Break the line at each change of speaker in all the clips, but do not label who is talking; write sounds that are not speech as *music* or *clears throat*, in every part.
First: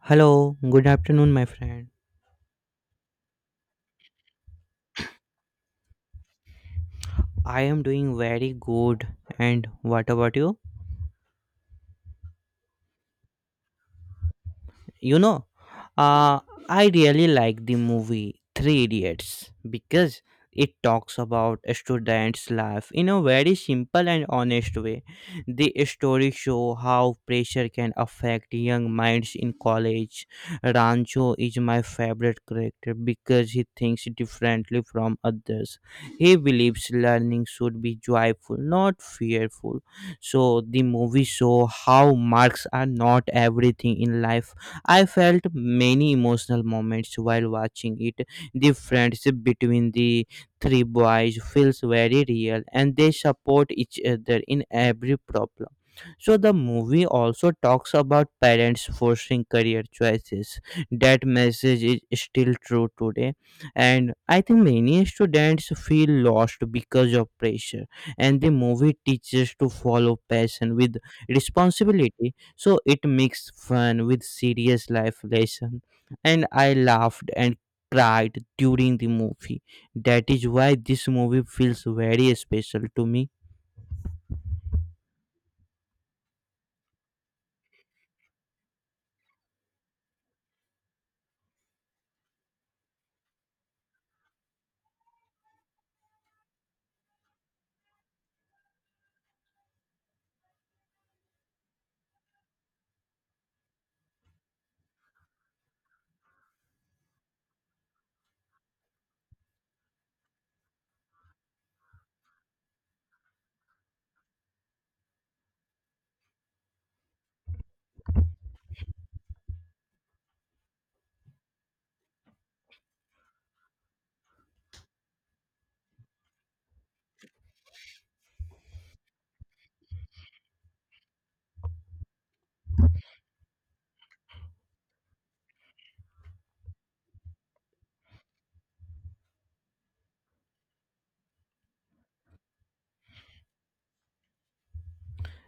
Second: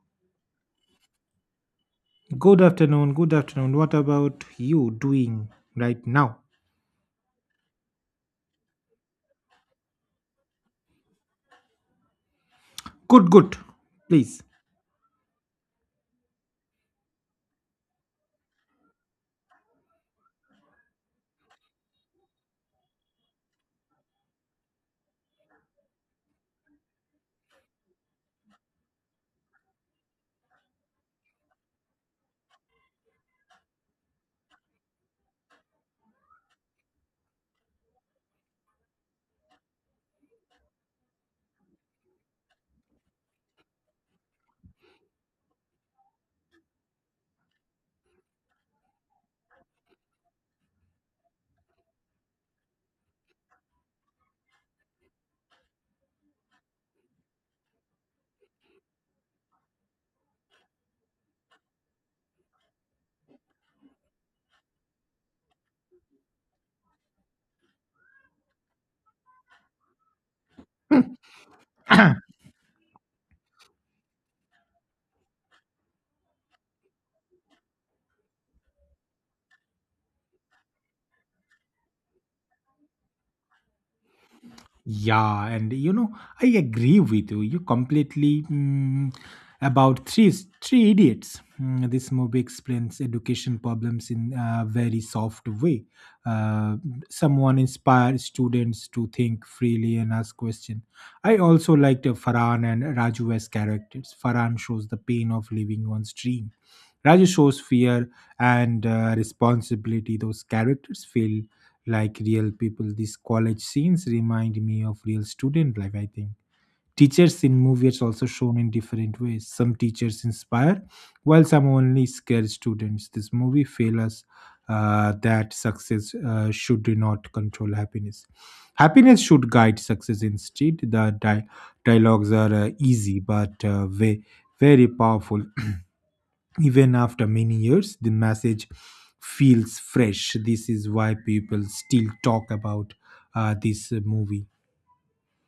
Hello, good afternoon, my friend.
Good afternoon. Good afternoon. What about you doing right now?
I am doing very good. And what about you?
Good, good. Please.
You know, uh, I really like the movie Three Idiots because it talks about a student's life in a very simple and honest way. The story show how pressure can affect young minds in college. Rancho is my favorite character because he thinks differently from others. He believes learning should be joyful, not fearful, so the movie show how marks are not everything in life. I felt many emotional moments while watching it. The friendship between the three boys feels very real, and they support each other in every problem. So the movie also talks about parents forcing career choices. That message is still true today, and I think many students feel lost because of pressure, and the movie teaches to follow passion with
*clears throat*
responsibility, so it mixed fun with serious life lesson, and I laughed and cried during the movie. That is why this movie feels very special to me.
Yeah, and you know, I agree with you. You completely about three idiots. This movie explains education problems in a very soft way. Uh, Someone inspires students to think freely and ask questions. I also liked Farhan and Raju as characters. Farhan shows the pain of living one's dream. Raju shows fear and responsibility. Those characters feel like real people. These college scenes remind me of real student life, I think. Teachers in movies also shown in different ways. Some teachers inspire, while some only scare students. This movie fails us that success should not control happiness. Happiness should guide success instead. Dialogues are easy but very powerful. Even after many years the message feels fresh. This is why people still talk about this movie.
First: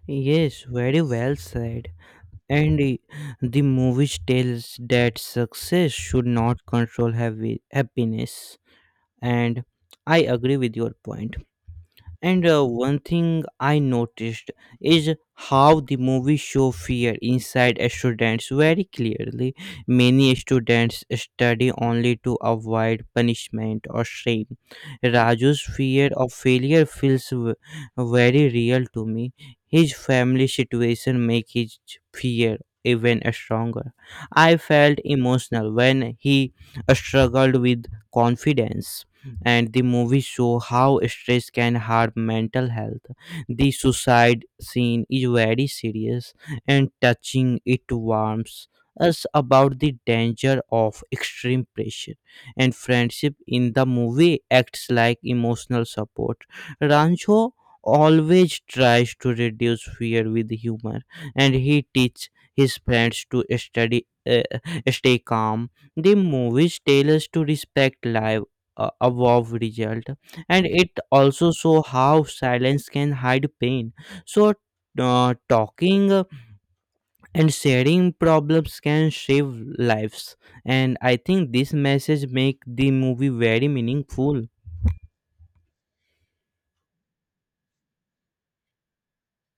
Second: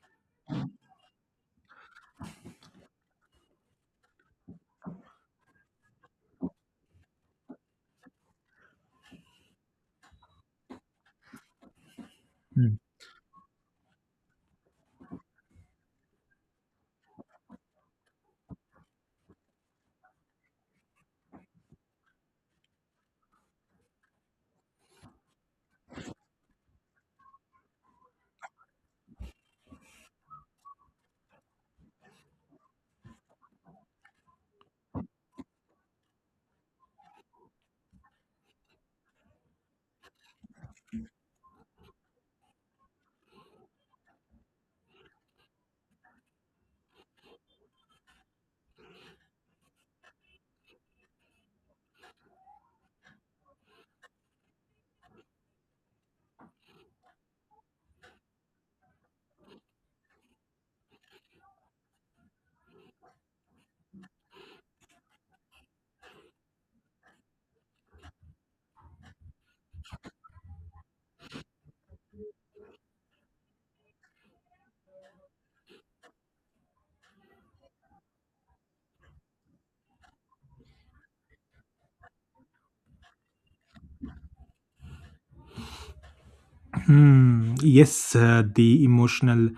Yes, very well said. And the movie tells that success should not control happiness, and I agree with your point. And
Mm.
one thing I noticed is how the movie show fear inside students very clearly. Many students study only to avoid punishment or shame. Raju's fear of failure feels very real to me. His family situation make his fear even stronger. I felt emotional when he struggled with confidence, and the movie show how stress can harm mental health. The suicide scene is very serious and touching. It warns us about the danger of extreme pressure, and friendship in the movie acts like emotional support. Rancho always tries to reduce fear with humor, and he teaches his friends to study, stay calm. The movies tell us to respect life, a wow result, and it also show how silence can hide pain, so talking and sharing problems can save lives. And I think this message make the movie very meaningful. *laughs*
Hmm, yes, the emotional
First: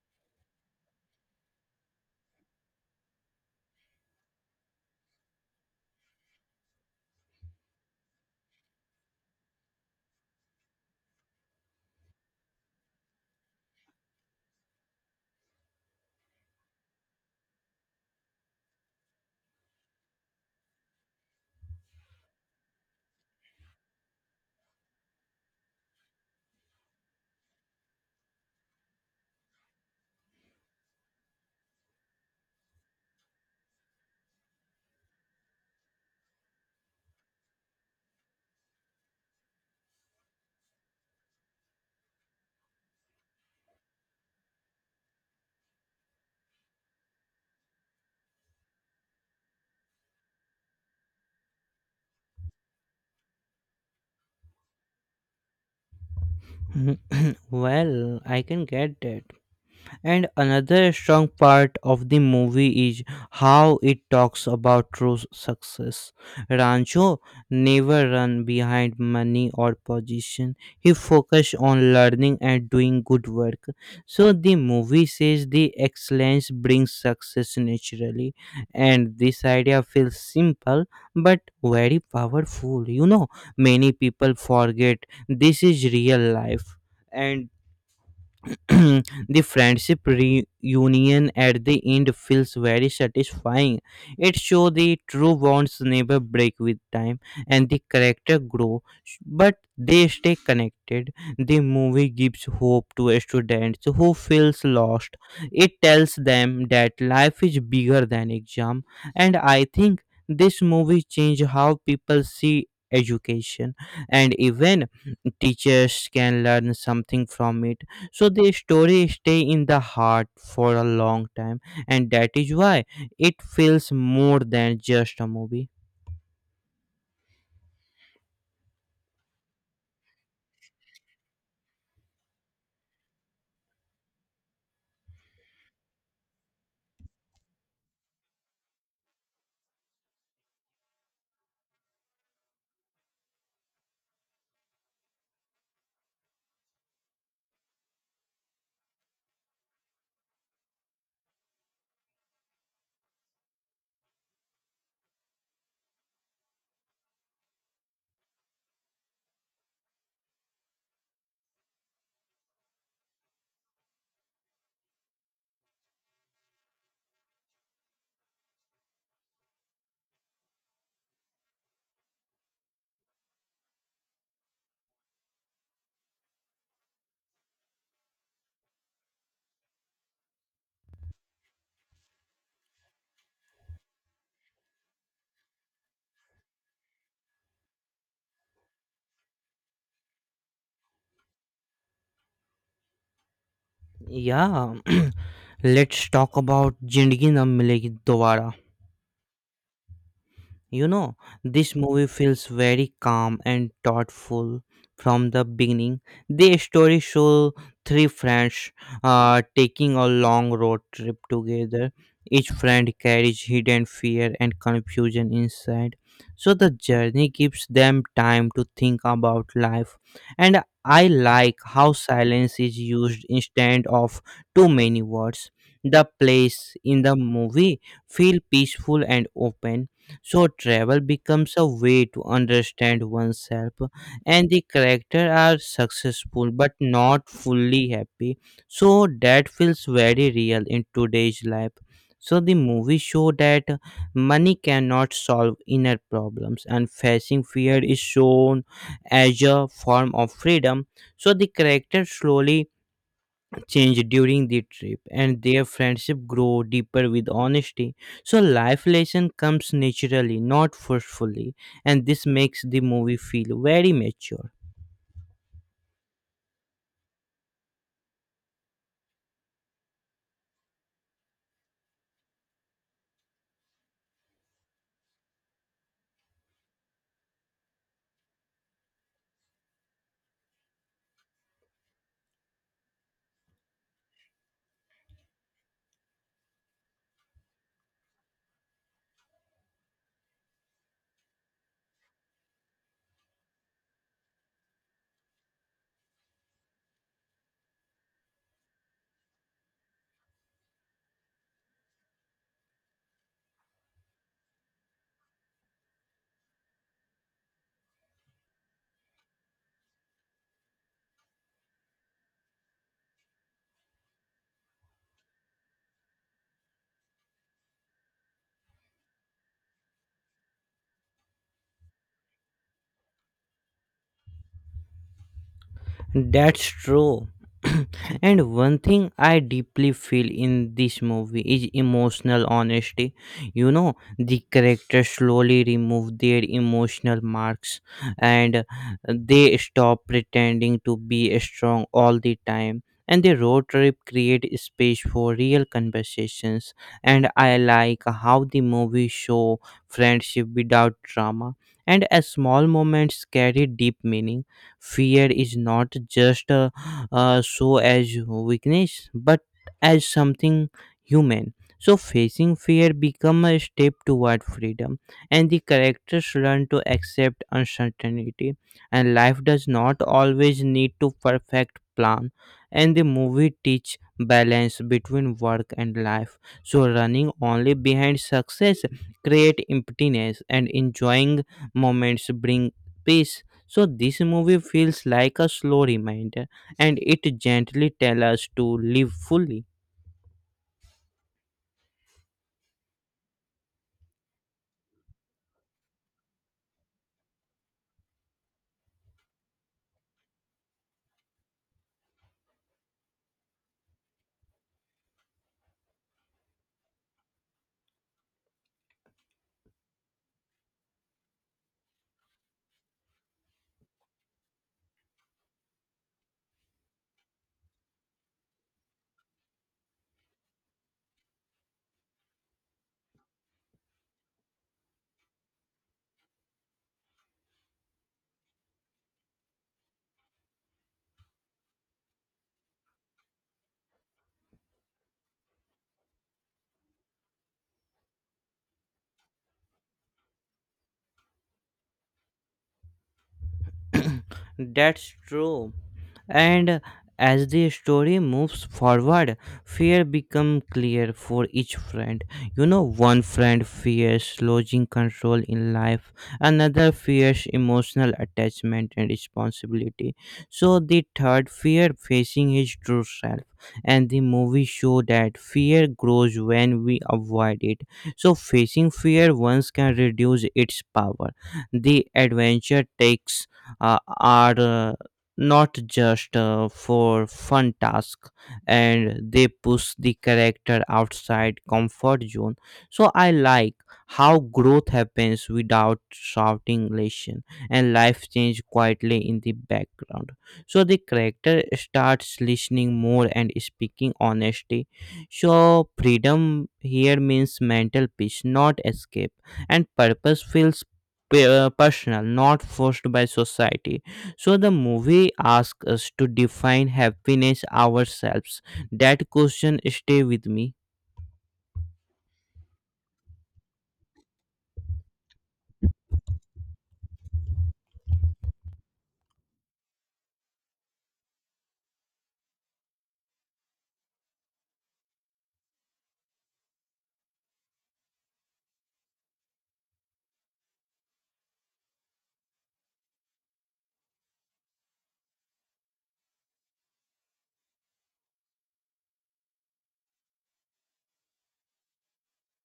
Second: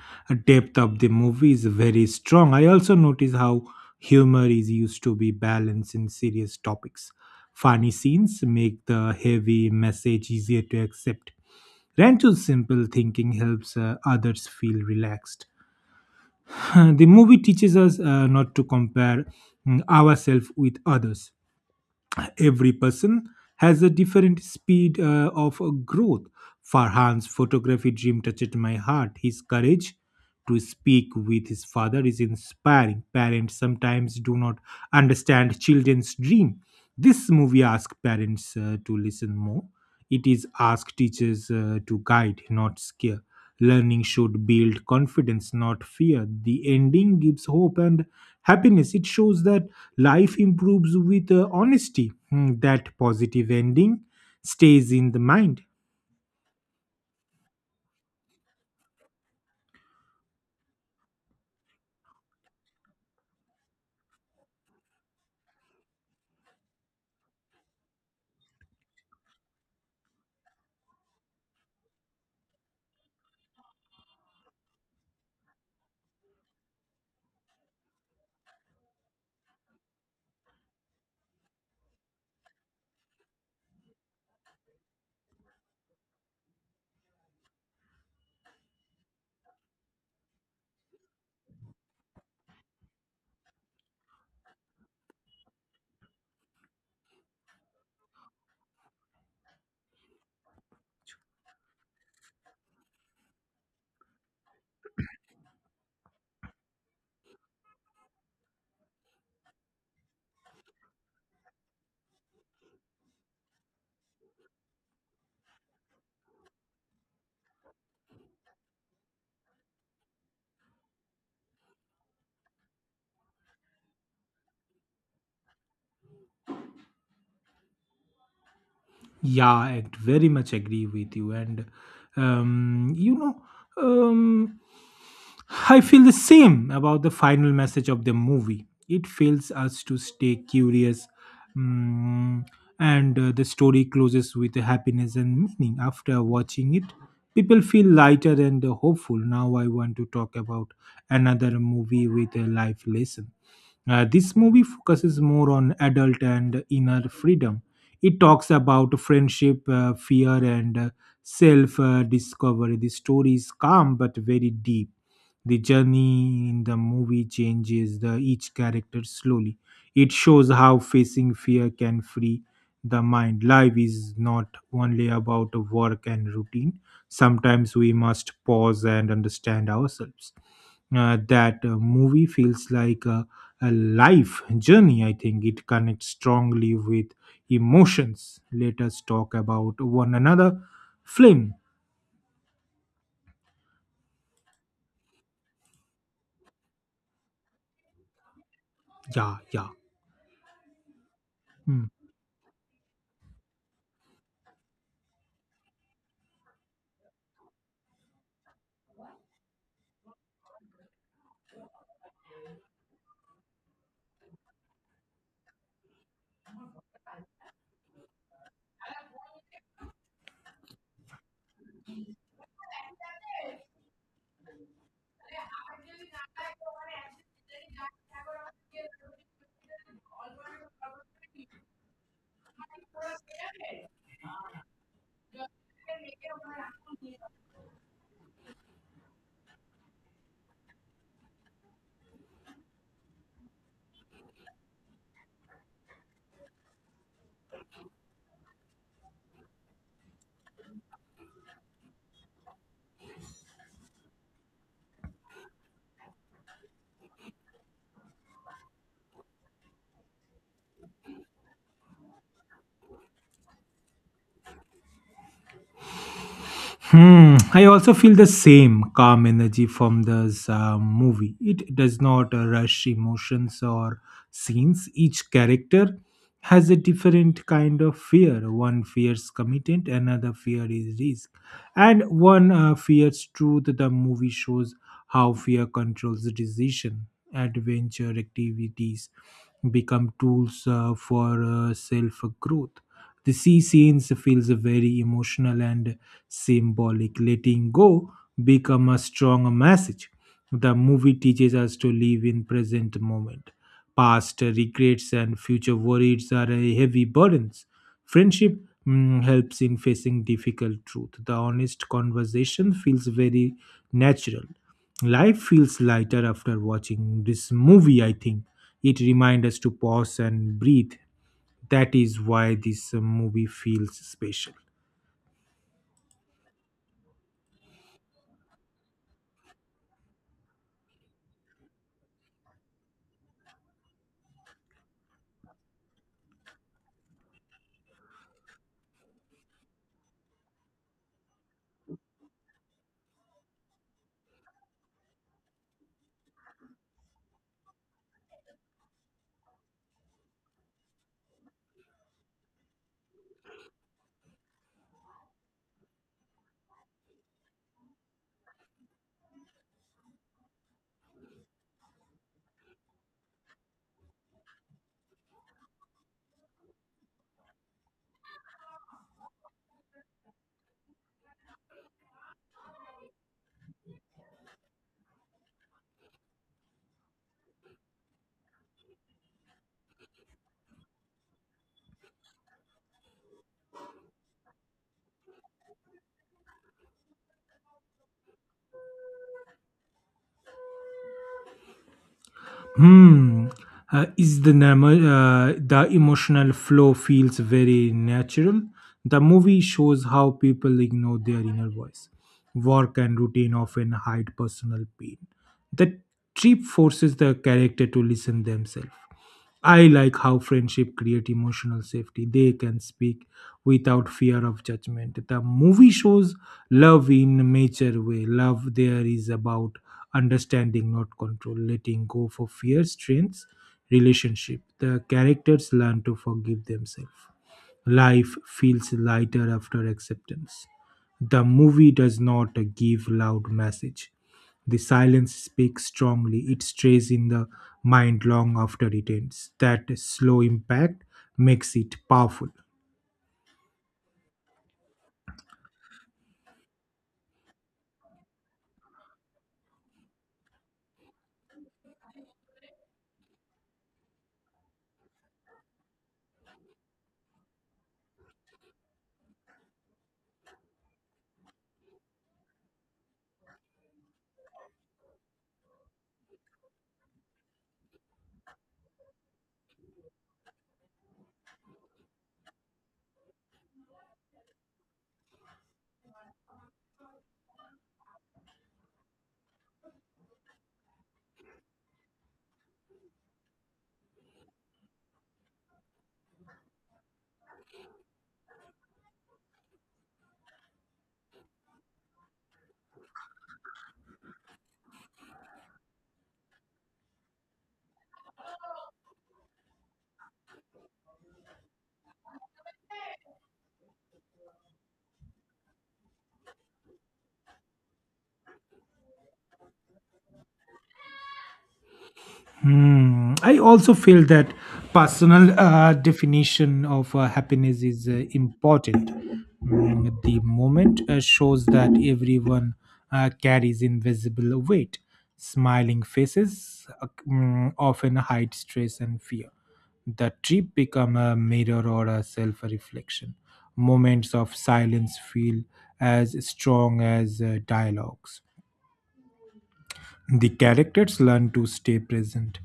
depth of the movie is very strong. I also notice how humor is used to be balanced in serious topics. Funny scenes make the heavy message easier to accept. Rancho's simple thinking helps others feel relaxed. *clears throat* *laughs* The movie teaches us not to compare ourselves with others. Every person has a different speed of growth. Farhan's photography dream touched my heart. His courage to speak with his father is inspiring. Parents sometimes do not understand children's dream. This movie asks parents to listen more. It is ask teachers to guide, not scare. Learning should build confidence, not fear. The ending gives hope and happiness. It shows that life improves with honesty. That positive ending stays in the mind.
Mhm. Well, I can get that. And another strong part of the movie is how it talks about true success. Rancho never run behind money or position. He focused on learning and doing good work. So the movie says the excellence brings success naturally. And this idea feels simple but very powerful. Many people forget this is real life. And *clears throat* the friendship reunion at the end feels very satisfying. It shows the true bonds never break with time, and the character grow, but they stay connected. The movie gives hope to students who feels lost. It tells them that life is bigger than exam, and I think this movie changed how people see education. And even teachers can learn something from it, so the story stay in the heart for a long time, and that is why it feels more than just a movie.
Yeah, I very much agree with you. And you know, um, I feel the same about the final message of the movie. It fails us to stay curious, mm, and the story closes with happiness and meaning. After watching it, people feel lighter and hopeful. Now, I want to talk about another movie with a life lesson. This movie focuses more on adult and inner freedom. It talks about friendship, fear, and self discovery. The story is calm but very deep. The journey in the movie changes the each character slowly. It shows how facing fear can free the mind. Life is not only about work and routine. Sometimes we must pause and understand ourselves. That movie feels like a life journey, I think. It connects strongly with emotions. Let us talk about one another film.
Yeah, *clears throat* let's talk about Zindagi Na Milegi Dobara.
Yeah, yeah.
You know, this
Hmm.
movie feels very calm and thoughtful from the beginning. The story shows three friends taking a long road trip together. Each friend carries hidden fear and confusion inside. So the journey gives them time to think about life. And I like how silence is used instead of too many words. The place in the movie feel peaceful and open, so travel becomes a way to understand oneself, and the character are successful but not fully happy. So that feels very real in today's life. So the movie show that money cannot solve inner problems, and facing fear is shown as a form of freedom. So the character slowly change during the trip, and their friendship grow deeper with honesty, so life lesson comes naturally, not forcefully. And this makes the movie feel very mature.
Hmm. I also feel the same calm energy from this movie. It does not rush emotions or scenes. Each character has a different kind of fear. One fears commitment, another fear is risk, and one fears truth. The movie shows how fear controls the decision. Adventure activities become tools for self growth. The sea scenes feels very emotional and symbolic. Letting go become a strong message. The movie teaches us to live in present moment. Past regrets and future worries are a heavy burdens. Friendship helps in facing difficult truth. The honest conversation feels very natural. Life feels lighter after watching this movie, I think. It reminds us to pause and breathe. That is why this movie feels special.
That's true. *clears throat* And one thing I deeply feel in this movie is emotional honesty. The characters slowly remove their emotional marks, and they stop pretending to be strong all the time. And the road trip create space for real conversations. And I like how the movie show friendship without drama. And a small moments carry deep meaning. Fear is not just so as weakness but as something human, so facing fear become a step toward freedom, and the characters learn to accept uncertainty, and life does not always need to perfect plan. And the movie teach balance between work and life, so running only behind success create emptiness, and enjoying moments bring peace. So this movie feels like a slow reminder, and it gently tells us to live fully.
Hmm. Is the normal, the emotional flow feels very natural. The movie shows how people ignore their inner voice. Work and routine often hide personal pain. The trip forces the character to listen themselves. I like how friendship create emotional safety. They can speak without fear of judgment. The movie shows love in mature way. Love there is about understanding, not control, letting go for fear, strengths, relationship. The characters learn to forgive themselves. Life feels lighter after acceptance. The movie does not give loud message. The silence speaks strongly. It stays in the mind long after it ends. That slow impact makes it powerful.
*clears throat* That's true. And as the story moves forward, fear become clear for each friend. One friend fears losing control in life, another fears emotional attachment and responsibility, so the third fear facing his true self. And the movie show that fear grows when we avoid it, so facing fear once can reduce its power. The adventure takes are not just for fun task, and they push the character outside comfort zone. So I like how growth happens without shouting lesson, and life change quietly in the background, so the character starts listening more and speaking honesty. So freedom here means mental peace, not escape, and purpose feels personal, not forced by society. So the movie asks us to define happiness ourselves. That question stay with me.
Hmm. I also feel that personal definition of happiness is important. The moment shows that everyone carries invisible weight. Smiling faces often hide stress and fear. The trip become a mirror or a self-reflection. Moments of silence feel as strong as dialogues. The characters learn to stay present.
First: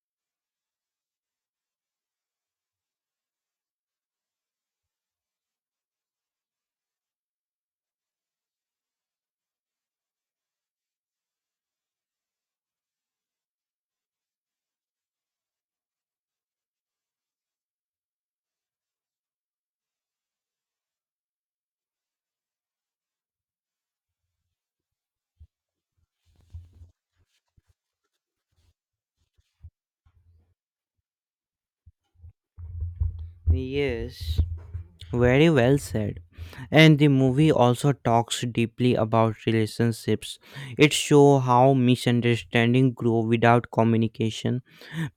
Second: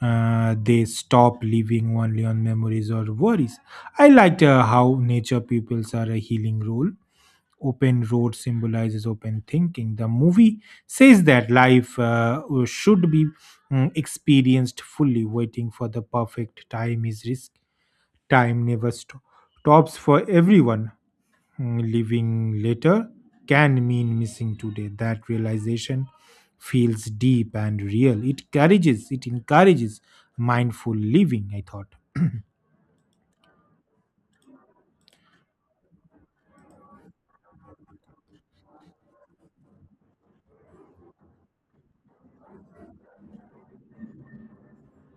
They stop living only on memories or worries. I liked how nature peoples are a healing role. Open road symbolizes open thinking. The movie says that life should be experienced fully. Waiting for the perfect time is risk. Time never sto- stops for everyone. Leaving later can mean missing today. That realization feels deep and real. It encourages mindful living, I thought.
Yes. Very well said. And the movie also talks deeply about relationships. It shows how misunderstanding grow without communication.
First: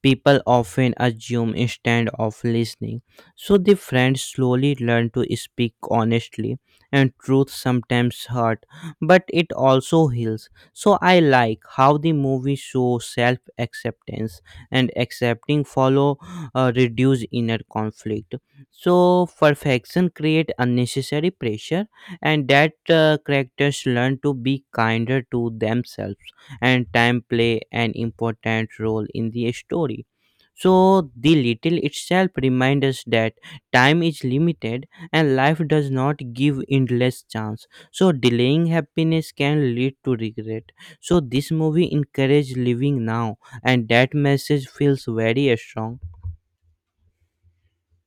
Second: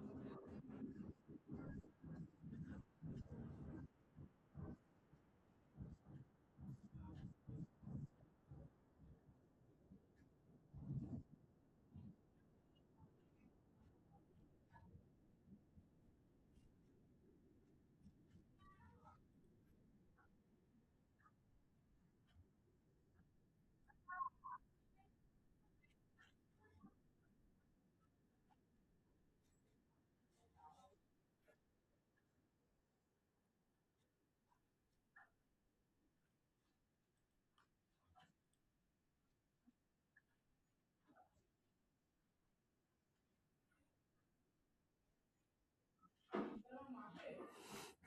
People often assume instead of listening. So the friends slowly learn to speak honestly, and truth sometimes hurt, but it also heals. So I like how the movie shows self acceptance, and accepting follow reduce inner conflict. So perfection create unnecessary pressure, and that characters learn to be kinder to themselves, and time play an important role in the story. So the little itself reminds us that time is limited, and life does not give endless chance. So delaying happiness can lead to regret. So this movie encourages living now, and that message feels very strong.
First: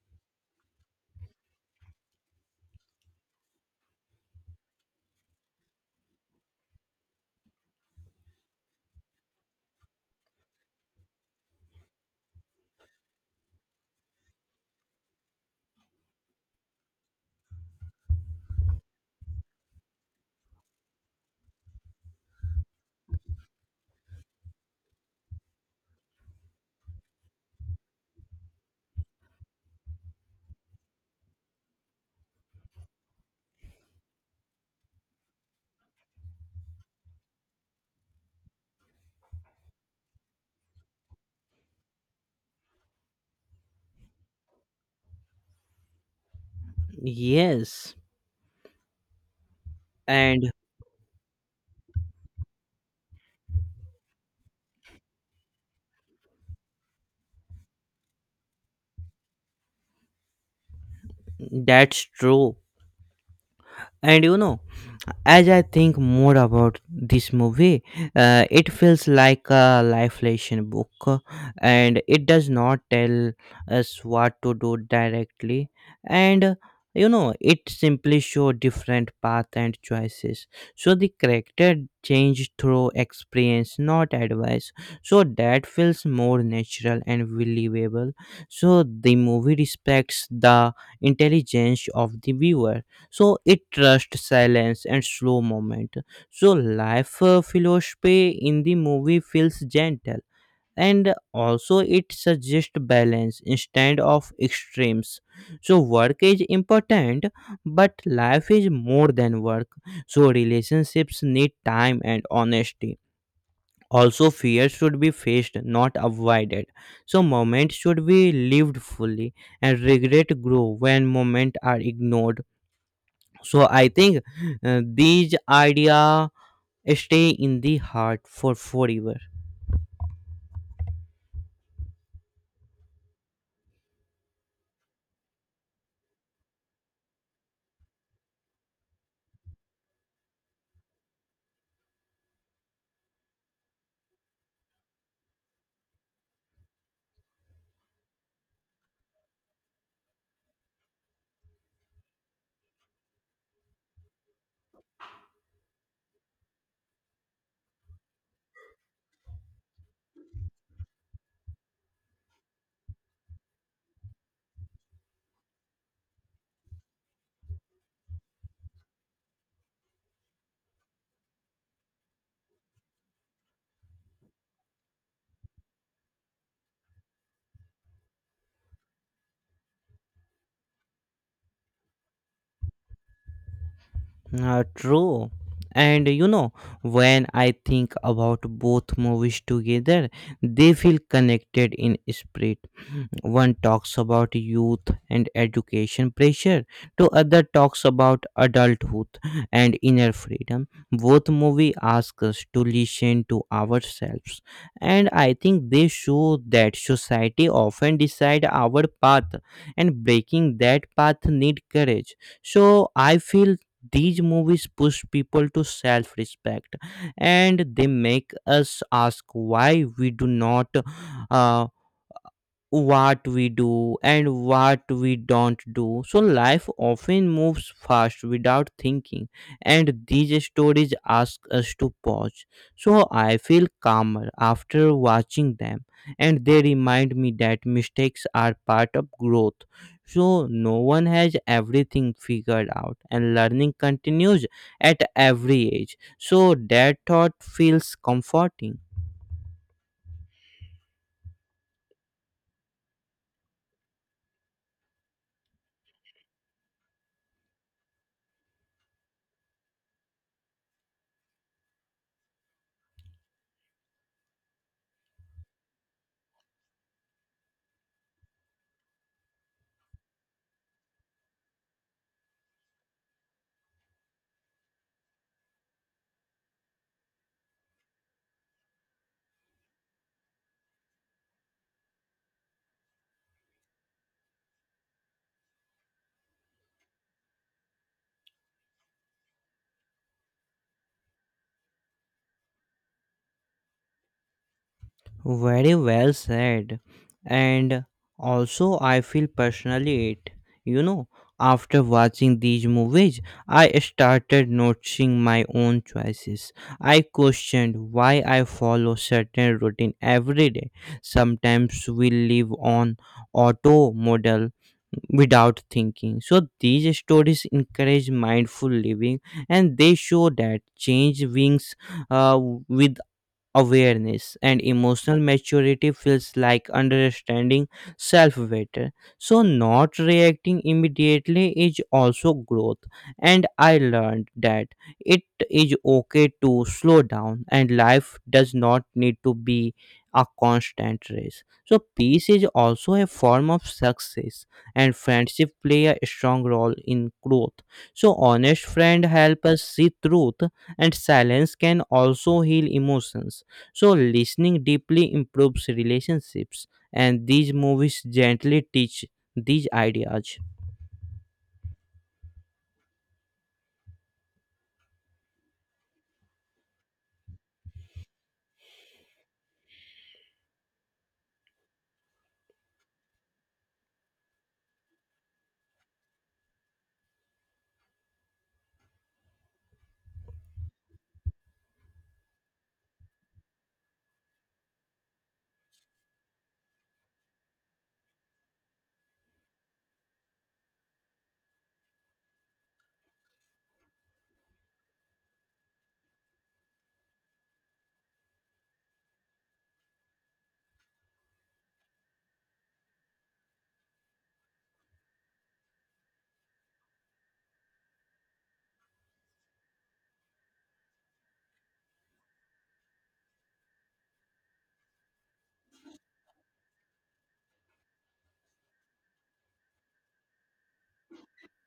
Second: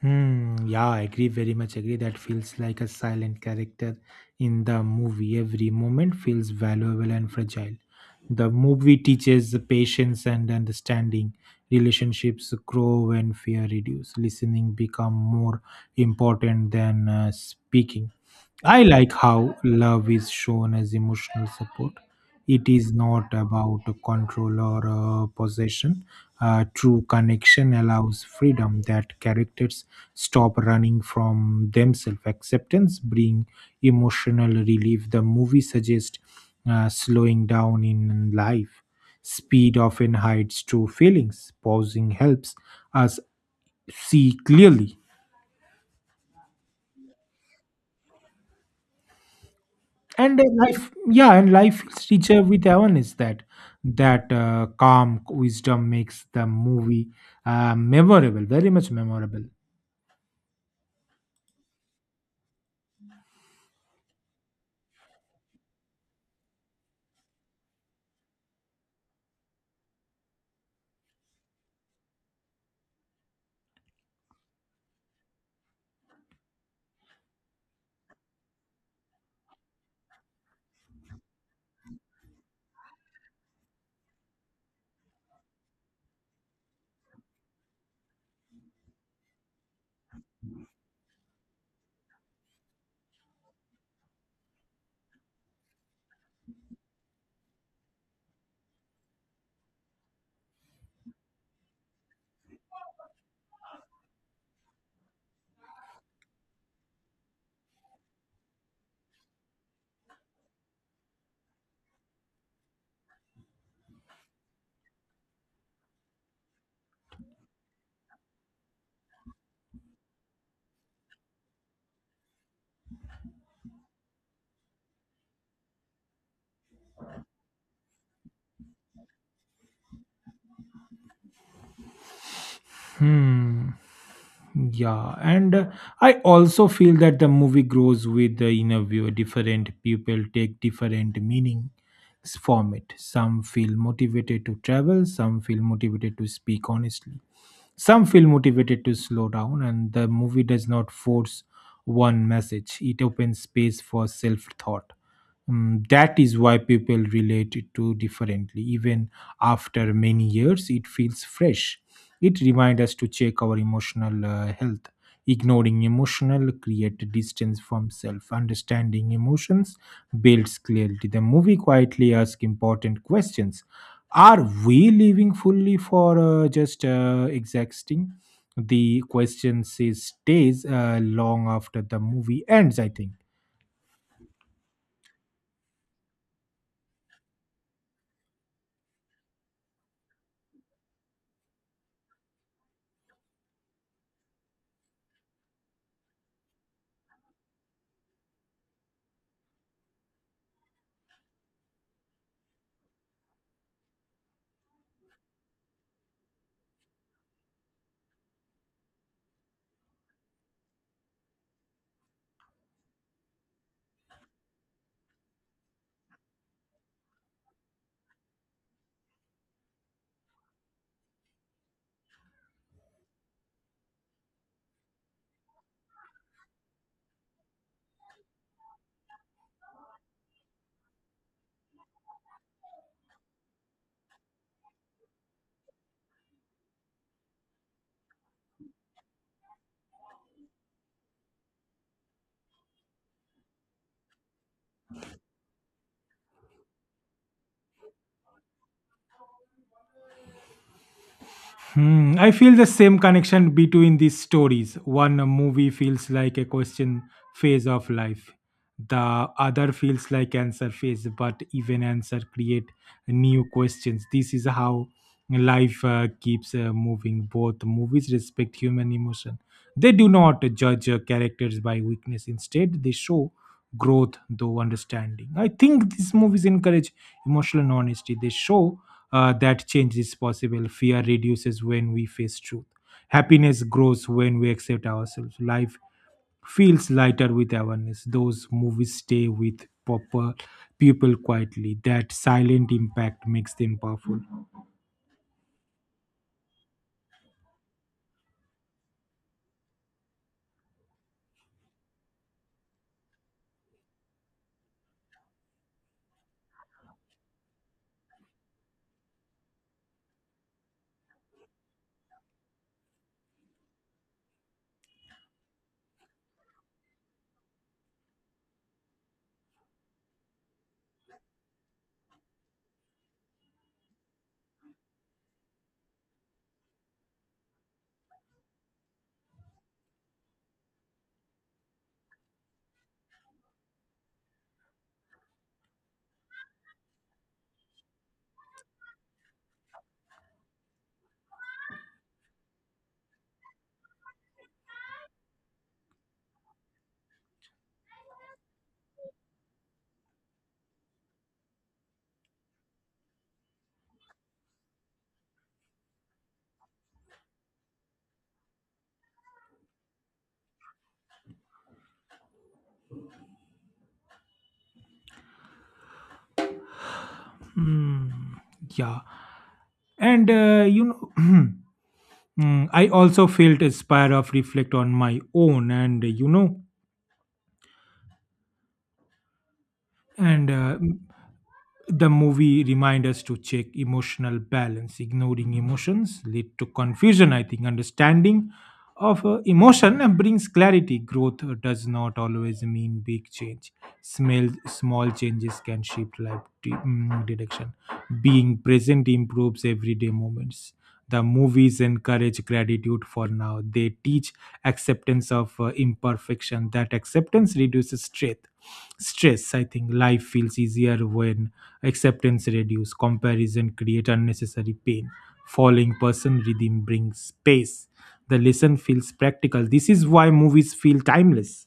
Hmm, yeah, I agree, very much agree. That feels like a silent character in the movie. Every moment feels valuable and fragile. The movie teaches the patience and understanding. Relationships grow when fear reduces. Listening become more important than speaking. I like how love is shown as emotional support. It is not about control or possession. True connection allows freedom that characters stop running from themselves. Acceptance bring emotional relief. The movie suggests slowing down in life. Speed often hides true feelings. Pausing helps us see clearly.
Yes,
And
and
uh, life. Yeah, and life feels richer with awareness. That calm wisdom makes the movie memorable, very much memorable.
that's true. And as I think more about this movie, it feels like a life lesson book, and it does not tell us what to do directly, and it simply show different paths and choices. So the character change through experience, not advice. So that feels more natural and believable. So the movie respects the intelligence of the viewer, so it trusts silence and slow moment. So life philosophy in the movie feels gentle, and also it suggests balance instead of extremes. So work is important, but life is more than work. So relationships need time and honesty. Also fear should be faced, not avoided. So moments should be lived fully, and regret grow when moments are ignored. So I think these idea stay in the heart for forever.
Hmm. Yeah, and I also feel that the movie grows with the interview. Different people take different meanings from it. Some feel motivated to travel, some feel motivated to speak honestly, some feel motivated to slow down, and the movie does not force one message. It opens space for self thought. That is why people relate it to differently. Even after many years, it feels fresh. It reminds us to check our emotional health. Ignoring emotional create distance from self. Understanding emotions builds clarity. The movie quietly asks important questions. Are we living fully for just existing? The question stays long after the movie ends, I think.
True. And when I think about both movies together, they feel connected in spirit. One talks about youth and education pressure, to other talks about adulthood and inner freedom. Both movie ask us to listen to ourselves, and I think they show that society often decide our path, and breaking that path need courage. So I feel these movies push people to self-respect, and they make us ask why we do not, uh, what we do and what we don't do. So life often moves fast without thinking, and these stories ask us to pause. So I feel calmer after watching them, and they remind me that mistakes are part of growth. So no one has everything figured out, and learning continues at every age. So that thought feels comforting.
Hmm, I feel the same connection between these stories. One movie feels like a question phase of life. The other feels like answer phase, but even answer create new questions. This is how life keeps moving. Both movies respect human emotion. They do not judge characters by weakness. Instead, they show growth though understanding. I think these movies encourage emotional honesty. They show that change is possible. Fear reduces when we face truth. Happiness grows when we accept ourselves. Life feels lighter with awareness. Those movies stay with proper people quietly. That silent impact makes them powerful.
Very well said. And also, I feel personally it. You know, After watching these movies, I started noticing my own choices. I questioned why I follow certain routine every day. Sometimes we live on auto model without thinking. So these stories encourage mindful living, and they show that change wings uh, with awareness, and emotional maturity feels like understanding self better. So not reacting immediately is also growth, and I learned that it is okay to slow down, and life does not need to be a constant race. So peace is also a form of success, and friendship play a strong role in growth. So honest friend help us see truth, and silence can also heal emotions. So listening deeply improves relationships, and these movies gently teach these ideas.
Hmm, yeah and you know, *clears throat* I also felt inspired of reflect on my own. And And uh, the movie reminds us to check emotional balance. Ignoring emotions lead to confusion, I think. Understanding of emotion brings clarity. Growth does not always mean big change. Small changes can shift life direction. Being present improves everyday moments. The movies encourage gratitude for now. They teach acceptance of imperfection. That acceptance reduces stress. Stress, I think, life feels easier when acceptance reduces. Comparison create unnecessary pain. Falling person rhythm brings space. The lesson feels practical. This is why movies feel timeless.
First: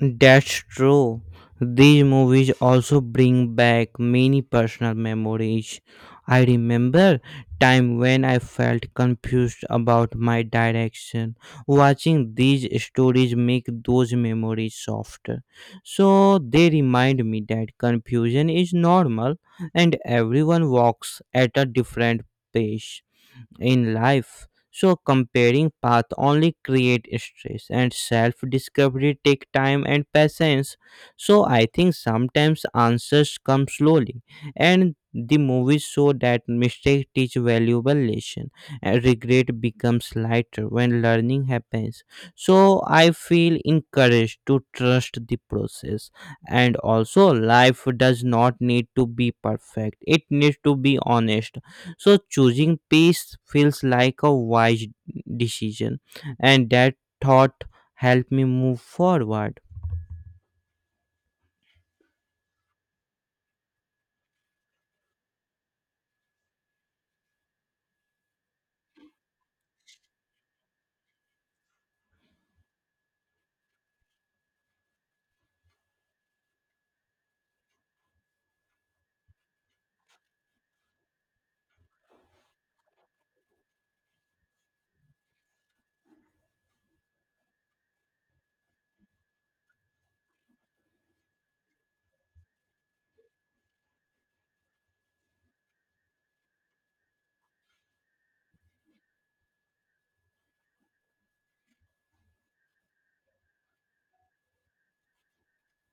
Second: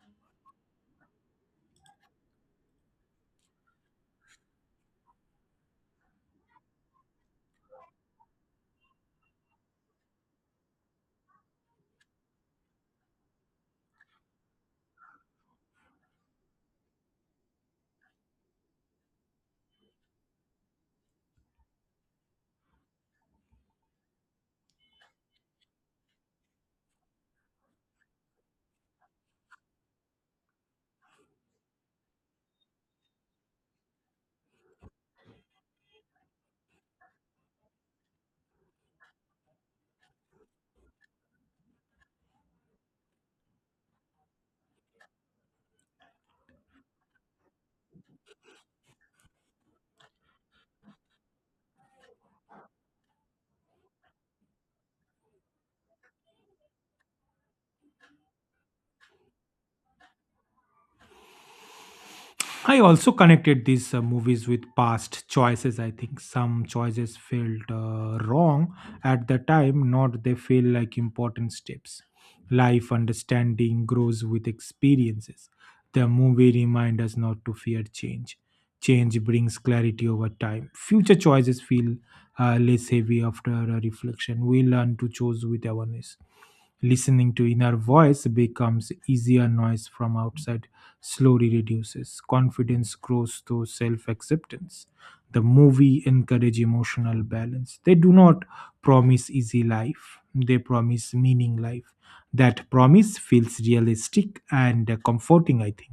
That's true. These movies also bring back many personal memories. I remember time when I felt confused about my direction. Watching these stories make those memories softer. So they remind me that confusion is normal, and everyone walks at a different pace in life. So comparing path only create stress, and self discovery take time and patience. So I think sometimes answers come slowly, and the movies show that mistake teach valuable lesson, and regret becomes lighter when learning happens. So I feel encouraged to trust the process, and also life does not need to be perfect. It needs to be honest, so choosing peace feels like a wise decision, and that thought helped me move forward.
I also connected these movies with past choices. I think some choices felt wrong at the time, not they feel like important steps. Life understanding grows with experiences. The movie reminds us not to fear change. Change brings clarity over time. Future choices feel less heavy after a reflection. We learn to choose with awareness. Listening to inner voice becomes easier, noise from outside slowly reduces. Confidence grows through self acceptance. The movie encourage emotional balance. They do not promise easy life. They promise meaning life. That promise feels realistic and comforting, I think.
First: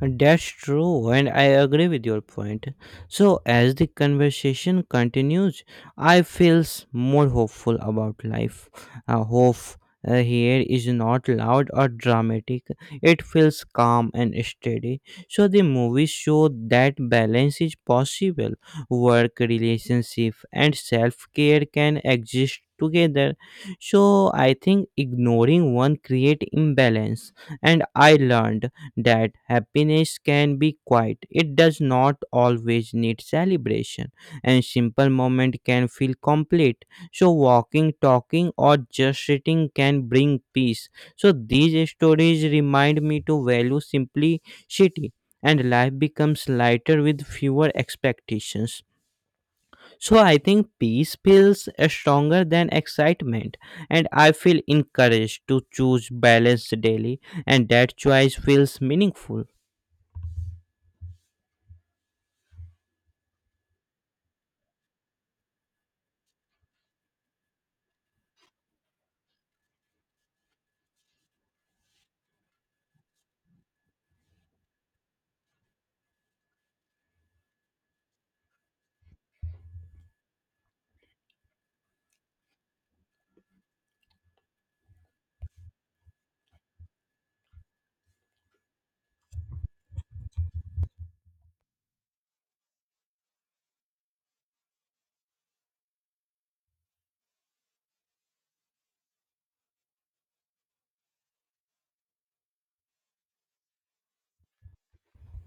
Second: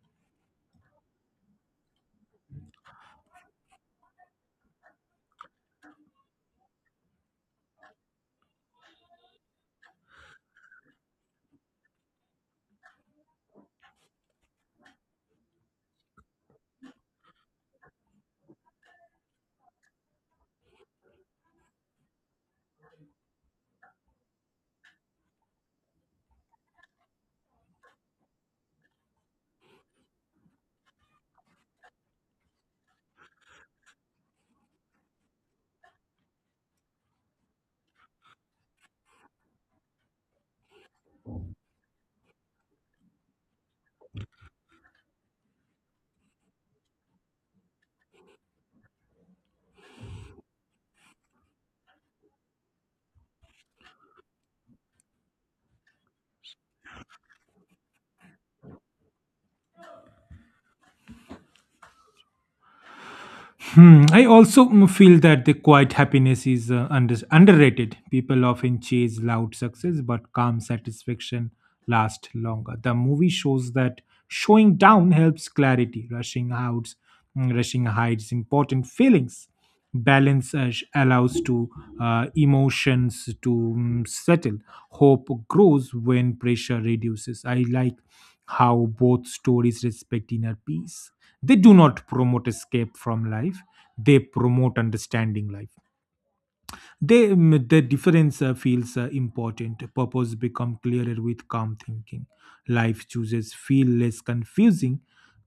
That's true, and I agree with your point. So, as the conversation continues, I feels more hopeful about life. Hope here is not loud or dramatic; it feels calm and steady. So, the movies show that balance is possible. Work, relationship, and self-care can exist together. So, I think ignoring one create imbalance, and I learned that happiness can be quiet. It does not always need celebration, and simple moment can feel complete. So walking, talking, or just sitting can bring peace. So these stories remind me to value simplicity, and life becomes lighter with fewer expectations. So I think peace feels stronger than excitement, and I feel encouraged to choose balance daily, and that choice feels meaningful.
Hmm. I also feel that the quiet happiness is underrated. People often chase loud success, but calm satisfaction lasts longer. The movie shows that showing down helps clarity. Rushing hides important feelings. Balance allows to emotions to settle. Hope grows when pressure reduces. I like how both stories respect inner peace. They do not promote escape from life. They promote understanding life. The difference feels important. Purpose become clearer with calm thinking. Life chooses feel less confusing.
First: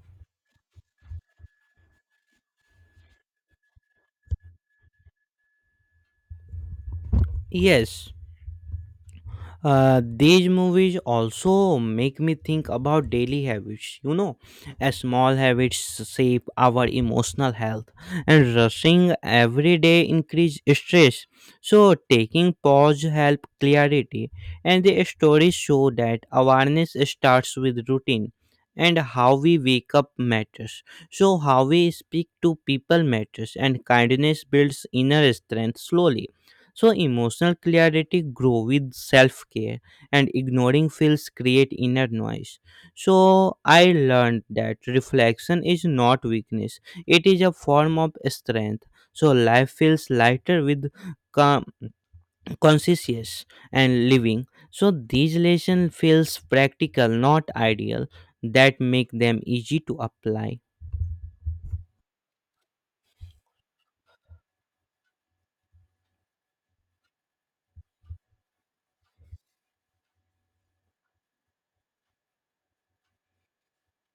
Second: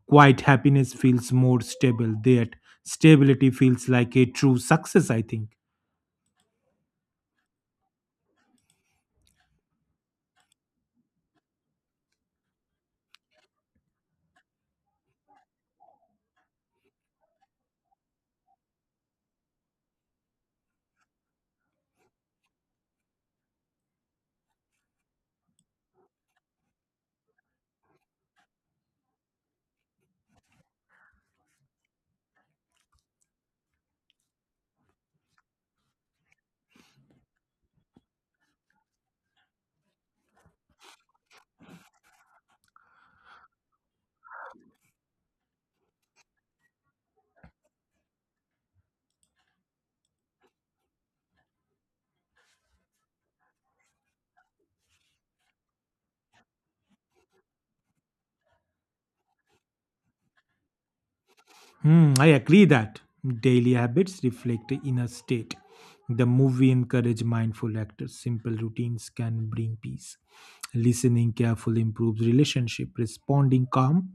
Quiet happiness feels more stable. That stability feels like a true success, I think.
Yes, these movies also make me think about daily habits. You know, as small habits shape our emotional health, and rushing every day increase stress. So taking pause help clarity, and the stories show that awareness starts with routine, and how we wake up matters. So how we speak to people matters, and kindness builds inner strength slowly, so emotional clarity grow with self-care, and ignoring feels create inner noise. So I learned that reflection is not weakness. It is a form of strength. So life feels lighter with com- conscious and living. So these lesson feels practical, not ideal, that make them easy to apply.
Hmm, I agree that daily habits reflect the inner state. The movie encourage mindful actors. Simple routines can bring peace. Listening carefully improves relationship. Responding calmly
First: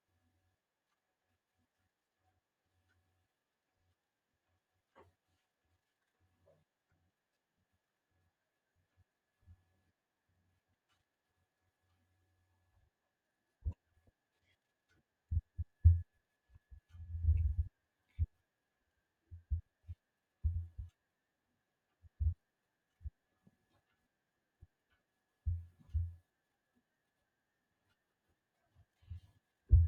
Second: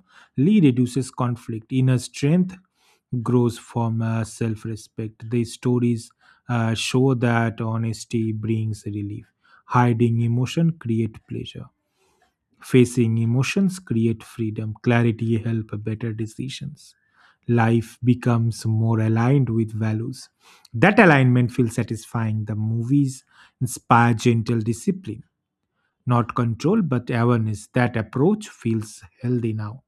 reduces conflict. Inner strength grows from self-respect. The stories show that honesty brings relief. Hiding emotion create pleasure. Facing emotions create freedom. Clarity help better decisions. Life becomes more aligned with values. That alignment feels satisfying. The movies inspire gentle discipline, not control but awareness. That approach feels healthy now.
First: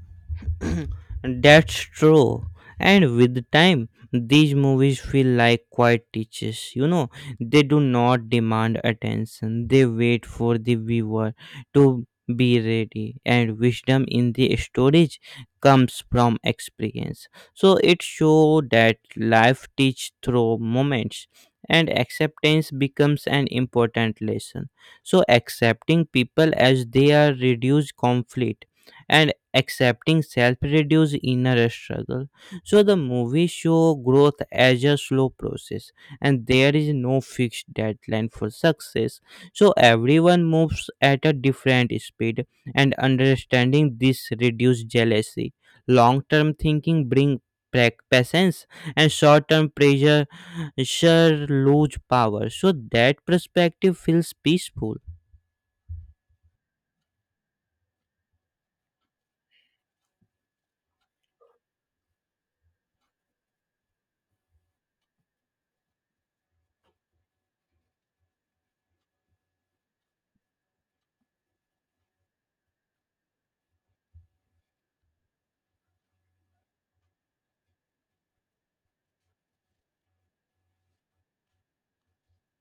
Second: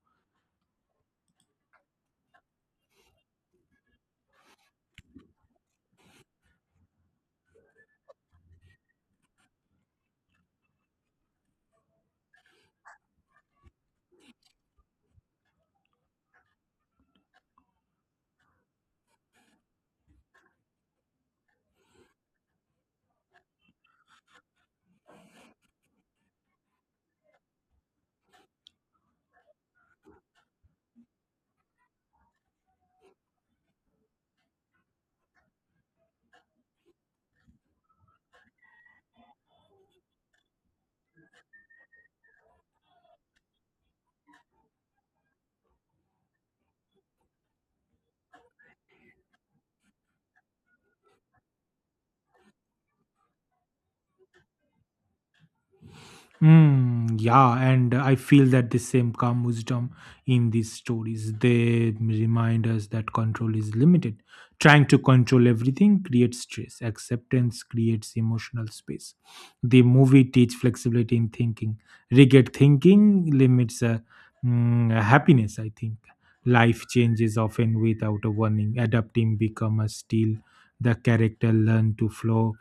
*clears throat* That's true. And with time, these movies feel like quiet teachers. You know, they do not demand attention. They wait for the viewer to be ready. And wisdom in the storage comes from experience. So it shows that life teaches through moments. And acceptance becomes an important lesson. So accepting people as they are reduces conflict. And accepting self-reduced inner struggle, so the movie show growth as a slow process, and there is no fixed deadline for success, so everyone moves at a different speed, and understanding this reduces jealousy. Long-term thinking bring patience, and short-term pressure sure lose power, so that perspective feels peaceful.
Mm, yeah, and I feel that the same calm wisdom in these stories. They remind us that control is limited. Trying to control everything creates stress. Acceptance creates emotional space. The movie teach flexibility in thinking. Rigid thinking limits happiness. I think life changes often without a warning. Adapting become a skill. The character learn to flow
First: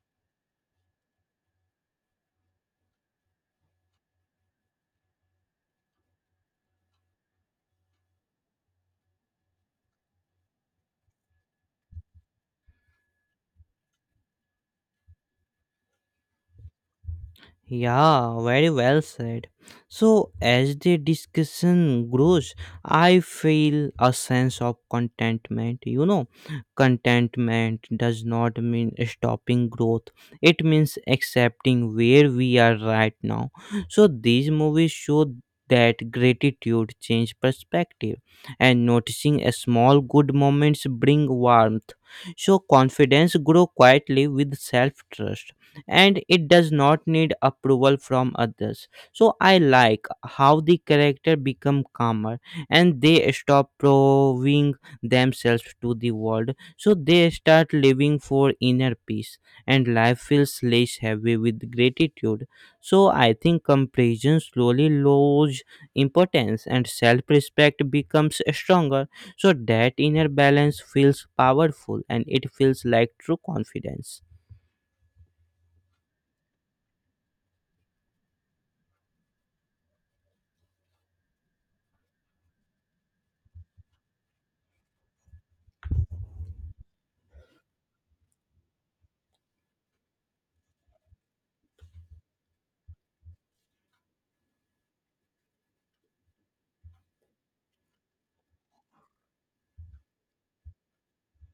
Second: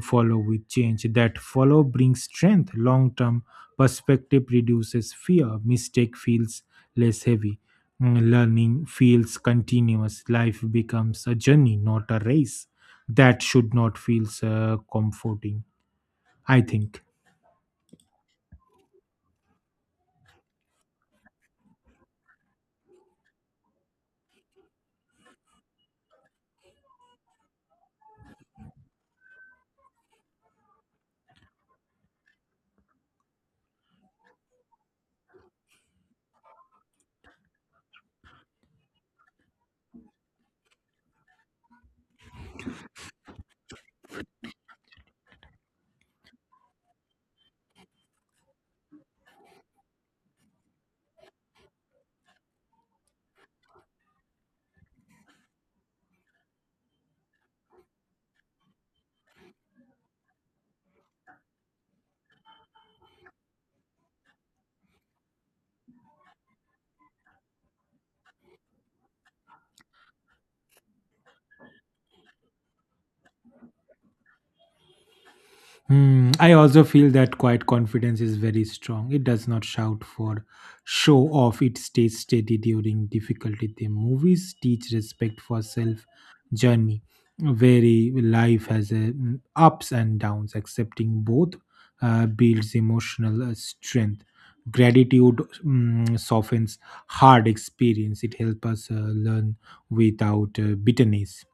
follow with change. That follow brings strength. Long term perspective reduces fear. Mistake feels less heavy. Mm, learning feels continuous. Life becomes a journey, not a race. That should not feel comforting, I think.
Yeah, very well said. So, as the discussion grows, I feel a sense of contentment. You know, contentment does not mean stopping growth, it means accepting where we are right now. So, these movies show that gratitude change perspective, and noticing a small good moments bring warmth, so confidence grow quietly with self trust, and it does not need approval from others. So I like how the character become calmer, and they stop proving themselves to the world, so they start living for inner peace, and life feels less heavy with gratitude. So I think comparison slowly lose importance, and self-respect becomes stronger, so that inner balance feels powerful, and it feels like true confidence.
Hmm, I also feel that quiet confidence is very strong. It does not shout for show off, it stays steady during difficulty. The movies teach respect for self journey. Very life has a, mm, ups and downs. Accepting both builds emotional strength. Gratitude, mm, softens hard experience. It helps us learn without bitterness.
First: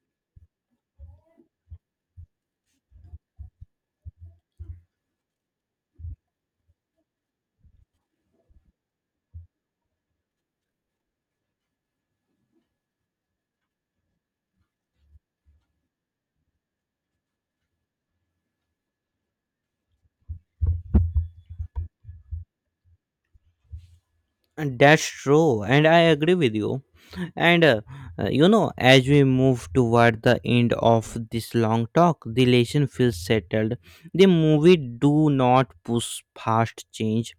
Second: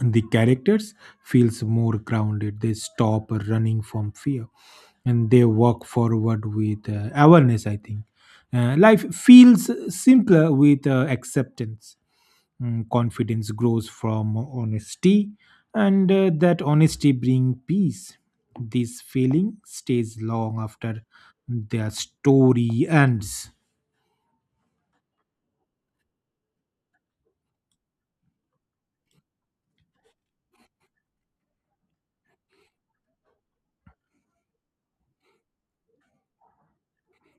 The characters feels more grounded. They stop running from fear, and they walk forward with awareness, I think. Life feels simpler with acceptance. Mm, confidence grows from honesty, and that honesty brings peace. This feeling stays long after their story ends.
And that's true, and I agree with you. And You know, as we move toward the end of this long talk, the lesson feels settled. The movie do not push past change,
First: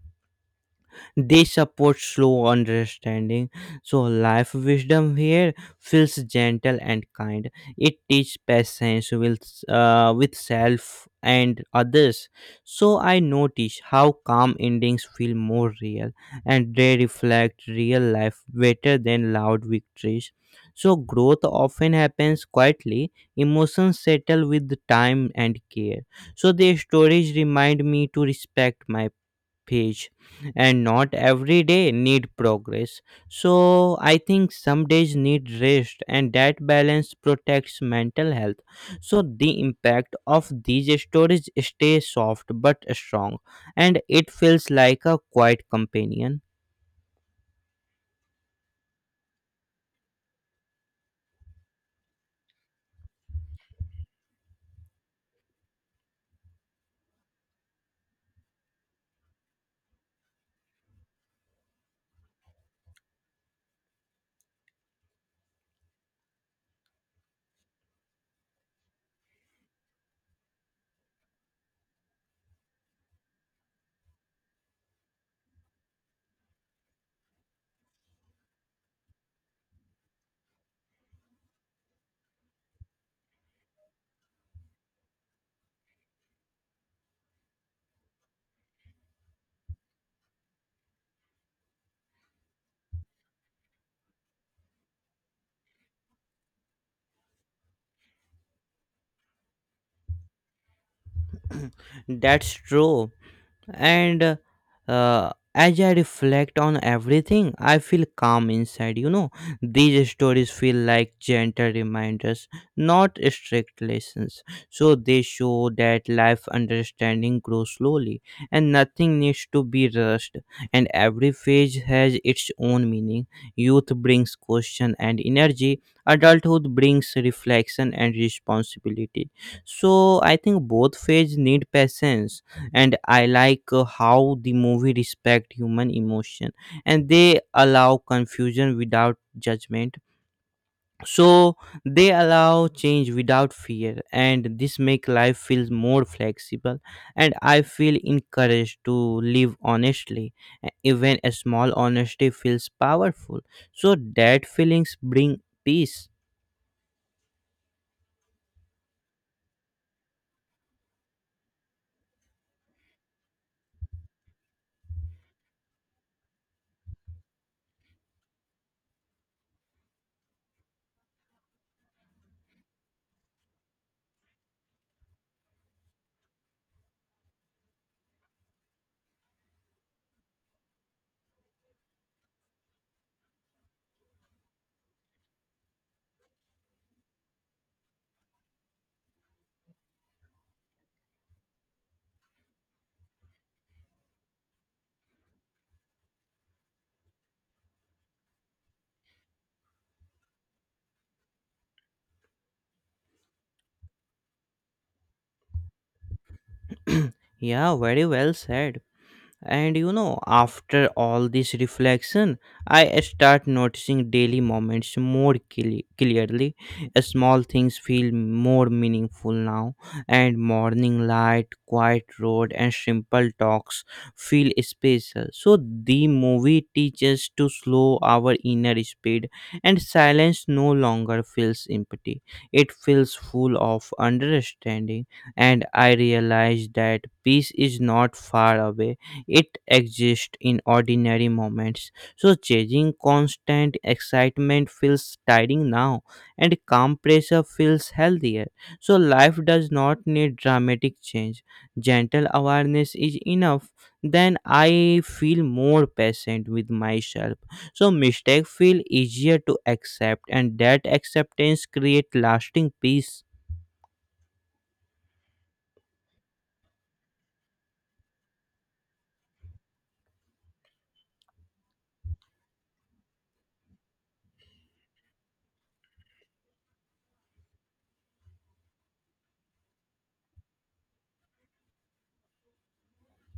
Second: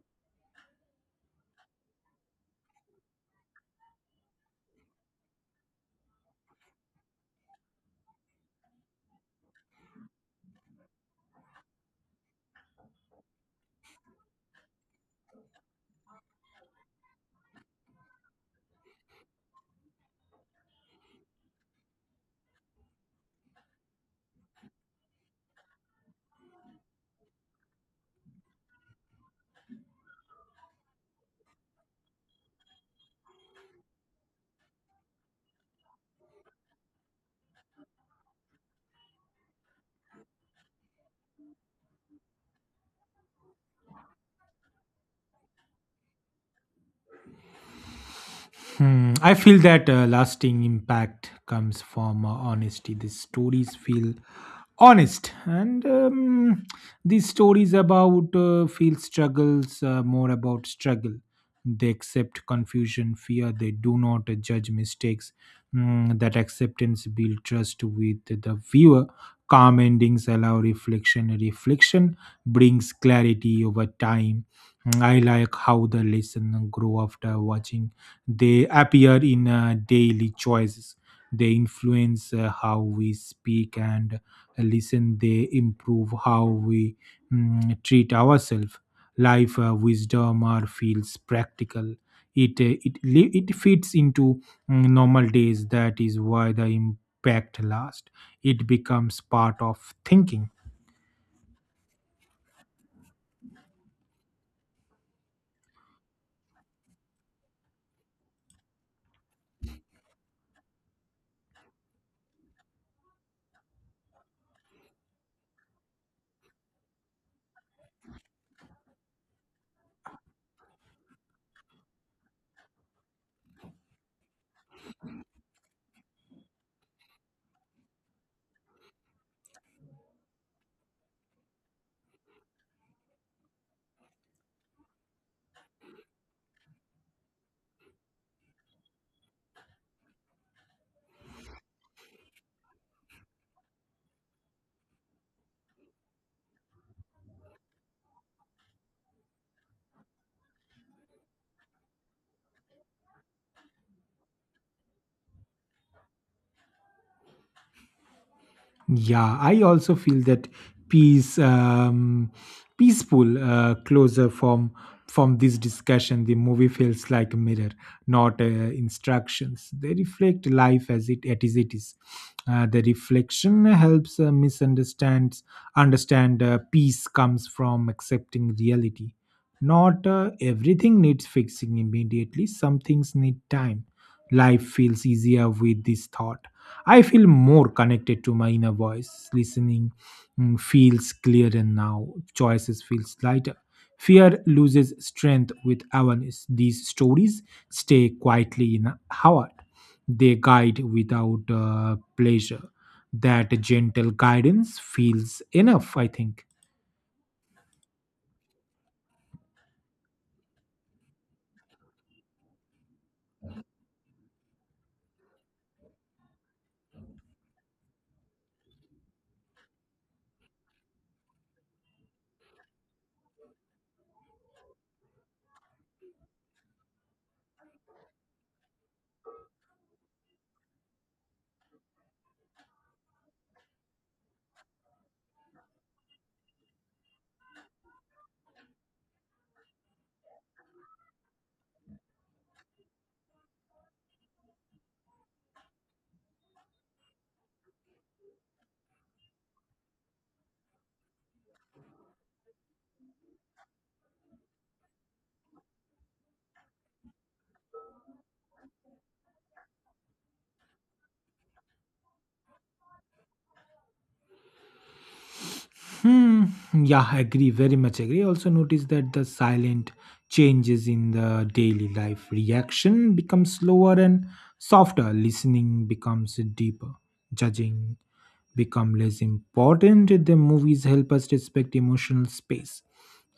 they support slow understanding. So life wisdom here feels gentle and kind. It teaches patience with self and others. So I notice how calm endings feel more real, and they reflect real life better than loud victories. So growth often happens quietly. Emotions settle with time and care. So their stories remind me to respect my page, and not every day need progress. So I think some days need rest, and that balance protects mental health, so the impact of these stories stay soft but strong, and it feels like a quiet companion.
Hmm. I feel that lasting impact comes from honesty. These stories feel honest, and these stories about feel struggles more about struggle. They accept confusion, fear. They do not judge mistakes. Mm, that acceptance build trust with the viewer. Calm endings allow reflection. Reflection brings clarity over time. Hmm. I like how the lesson grow after watching they appear in daily choices. They influence how we speak and listen. They improve how we, mm, treat ourselves. Life wisdom or feels practical. It fits into, mm, normal days. That is why the impact lasts. It becomes part of thinking.
*clears throat* That's true, and uh, as I reflect on everything I feel calm inside. You know, these stories feel like gentle reminders, not strict lessons, so they show that life understanding grows slowly, and nothing needs to be rushed, and every phase has its own meaning. Youth brings question and energy, adulthood brings reflection and responsibility, so I think both phases need patience, and I like how the movie respect human emotion, and they allow confusion without judgment. So they allow change without fear, and this make life feels more flexible, and I feel encouraged to live honestly. Even a small honesty feels powerful, so that feelings bring peace.
Yeah, I also feel that peace, peaceful closer from this discussion. The movie feels like a mirror, not instructions. They reflect life as it is. The reflection helps misunderstand understand peace comes from accepting reality. Not everything needs fixing immediately. Some things need time. Life feels easier with this thought. I feel more connected to my inner voice. Listening, mm, feels clearer now. Choices feels lighter. Fear loses strength with awareness. These stories stay quietly in our heart. They guide without pleasure. That gentle guidance feels enough, I think.
*clears throat* Yeah, very well said. And you know, after all this reflection, I start noticing daily moments more clearly. Small things feel more meaningful now, and morning light, quiet road, and simple talks feel special. So, the movie teaches to slow our inner speed, and silence no longer feels empty. It feels full of understanding, and I realize that peace is not far away, it exists in ordinary moments. So, chasing constant excitement feels tiring now, and calm pressure feels healthier. So, life does not need dramatic change. Gentle awareness is enough. Then I feel more patient with myself. So, mistakes feel easier to accept, and that acceptance creates lasting peace.
Hmm. Yeah, agree. Very much agree. Also, notice that the silent changes in the daily life reaction becomes slower and softer. Listening becomes deeper. Judging become less important. The movies help us respect emotional space.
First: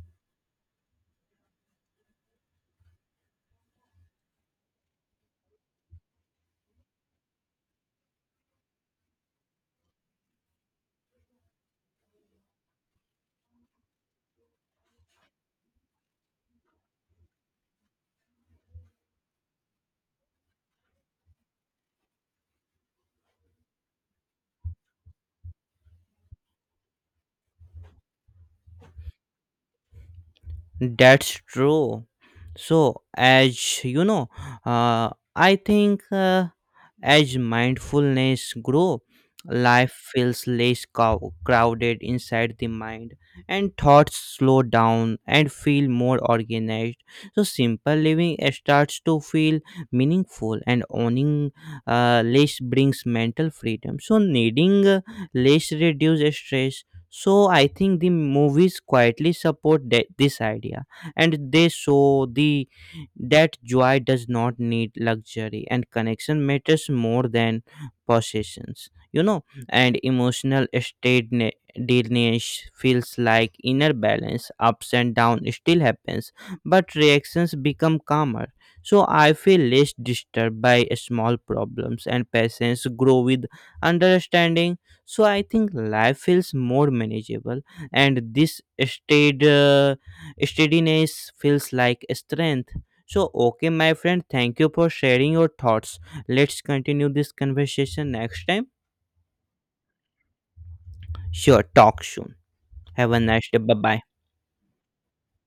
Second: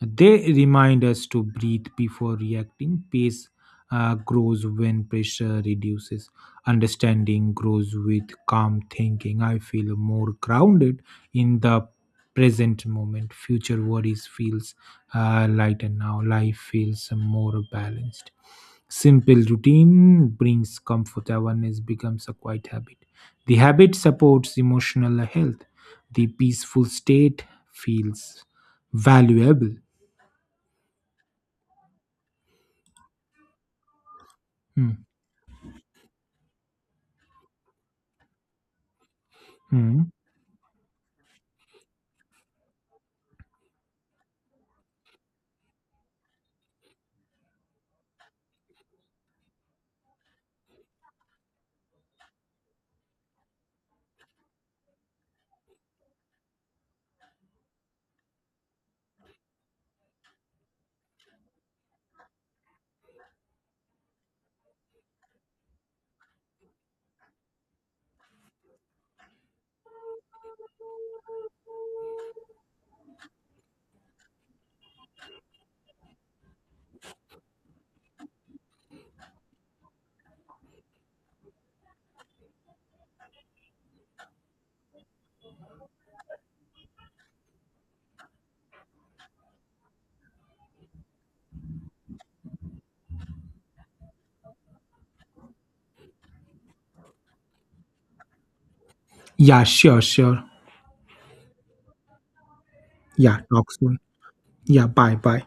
They remind us to breathe before reacting. Pace grows when pressure reduces. Understanding grows with calm thinking. I feel more grounded in the present moment. Future worries feels lighter now. Life feels more balanced. Simple routine brings comfort. Awareness becomes a quiet habit. The habit supports emotional health. The peaceful state feels valuable.
That's true. So, as you know,
Mm.
I think as mindfulness grow, life
Mm.
feels less crowded inside the mind, and thoughts slow down and feel more organized. So, simple living starts to feel meaningful, and owning less brings mental freedom. So, needing less reduces stress. So I think the movies quietly support this idea, and they show the that joy does not need luxury, and connection matters more than possessions. You know, and emotional steadiness feels like inner balance. Ups and downs still happens, but reactions become calmer. So I feel less disturbed by small problems, and patience grow with understanding, so I think life feels more manageable, and this steadiness feels like strength. So okay my friend, thank you for sharing your thoughts. Let's continue this conversation next time.
Yeah, sure, sure.
Sure, talk soon. Have a
Yeah,
nice day.
talk
Bye
soon.
bye.
Yeah, bye, bye.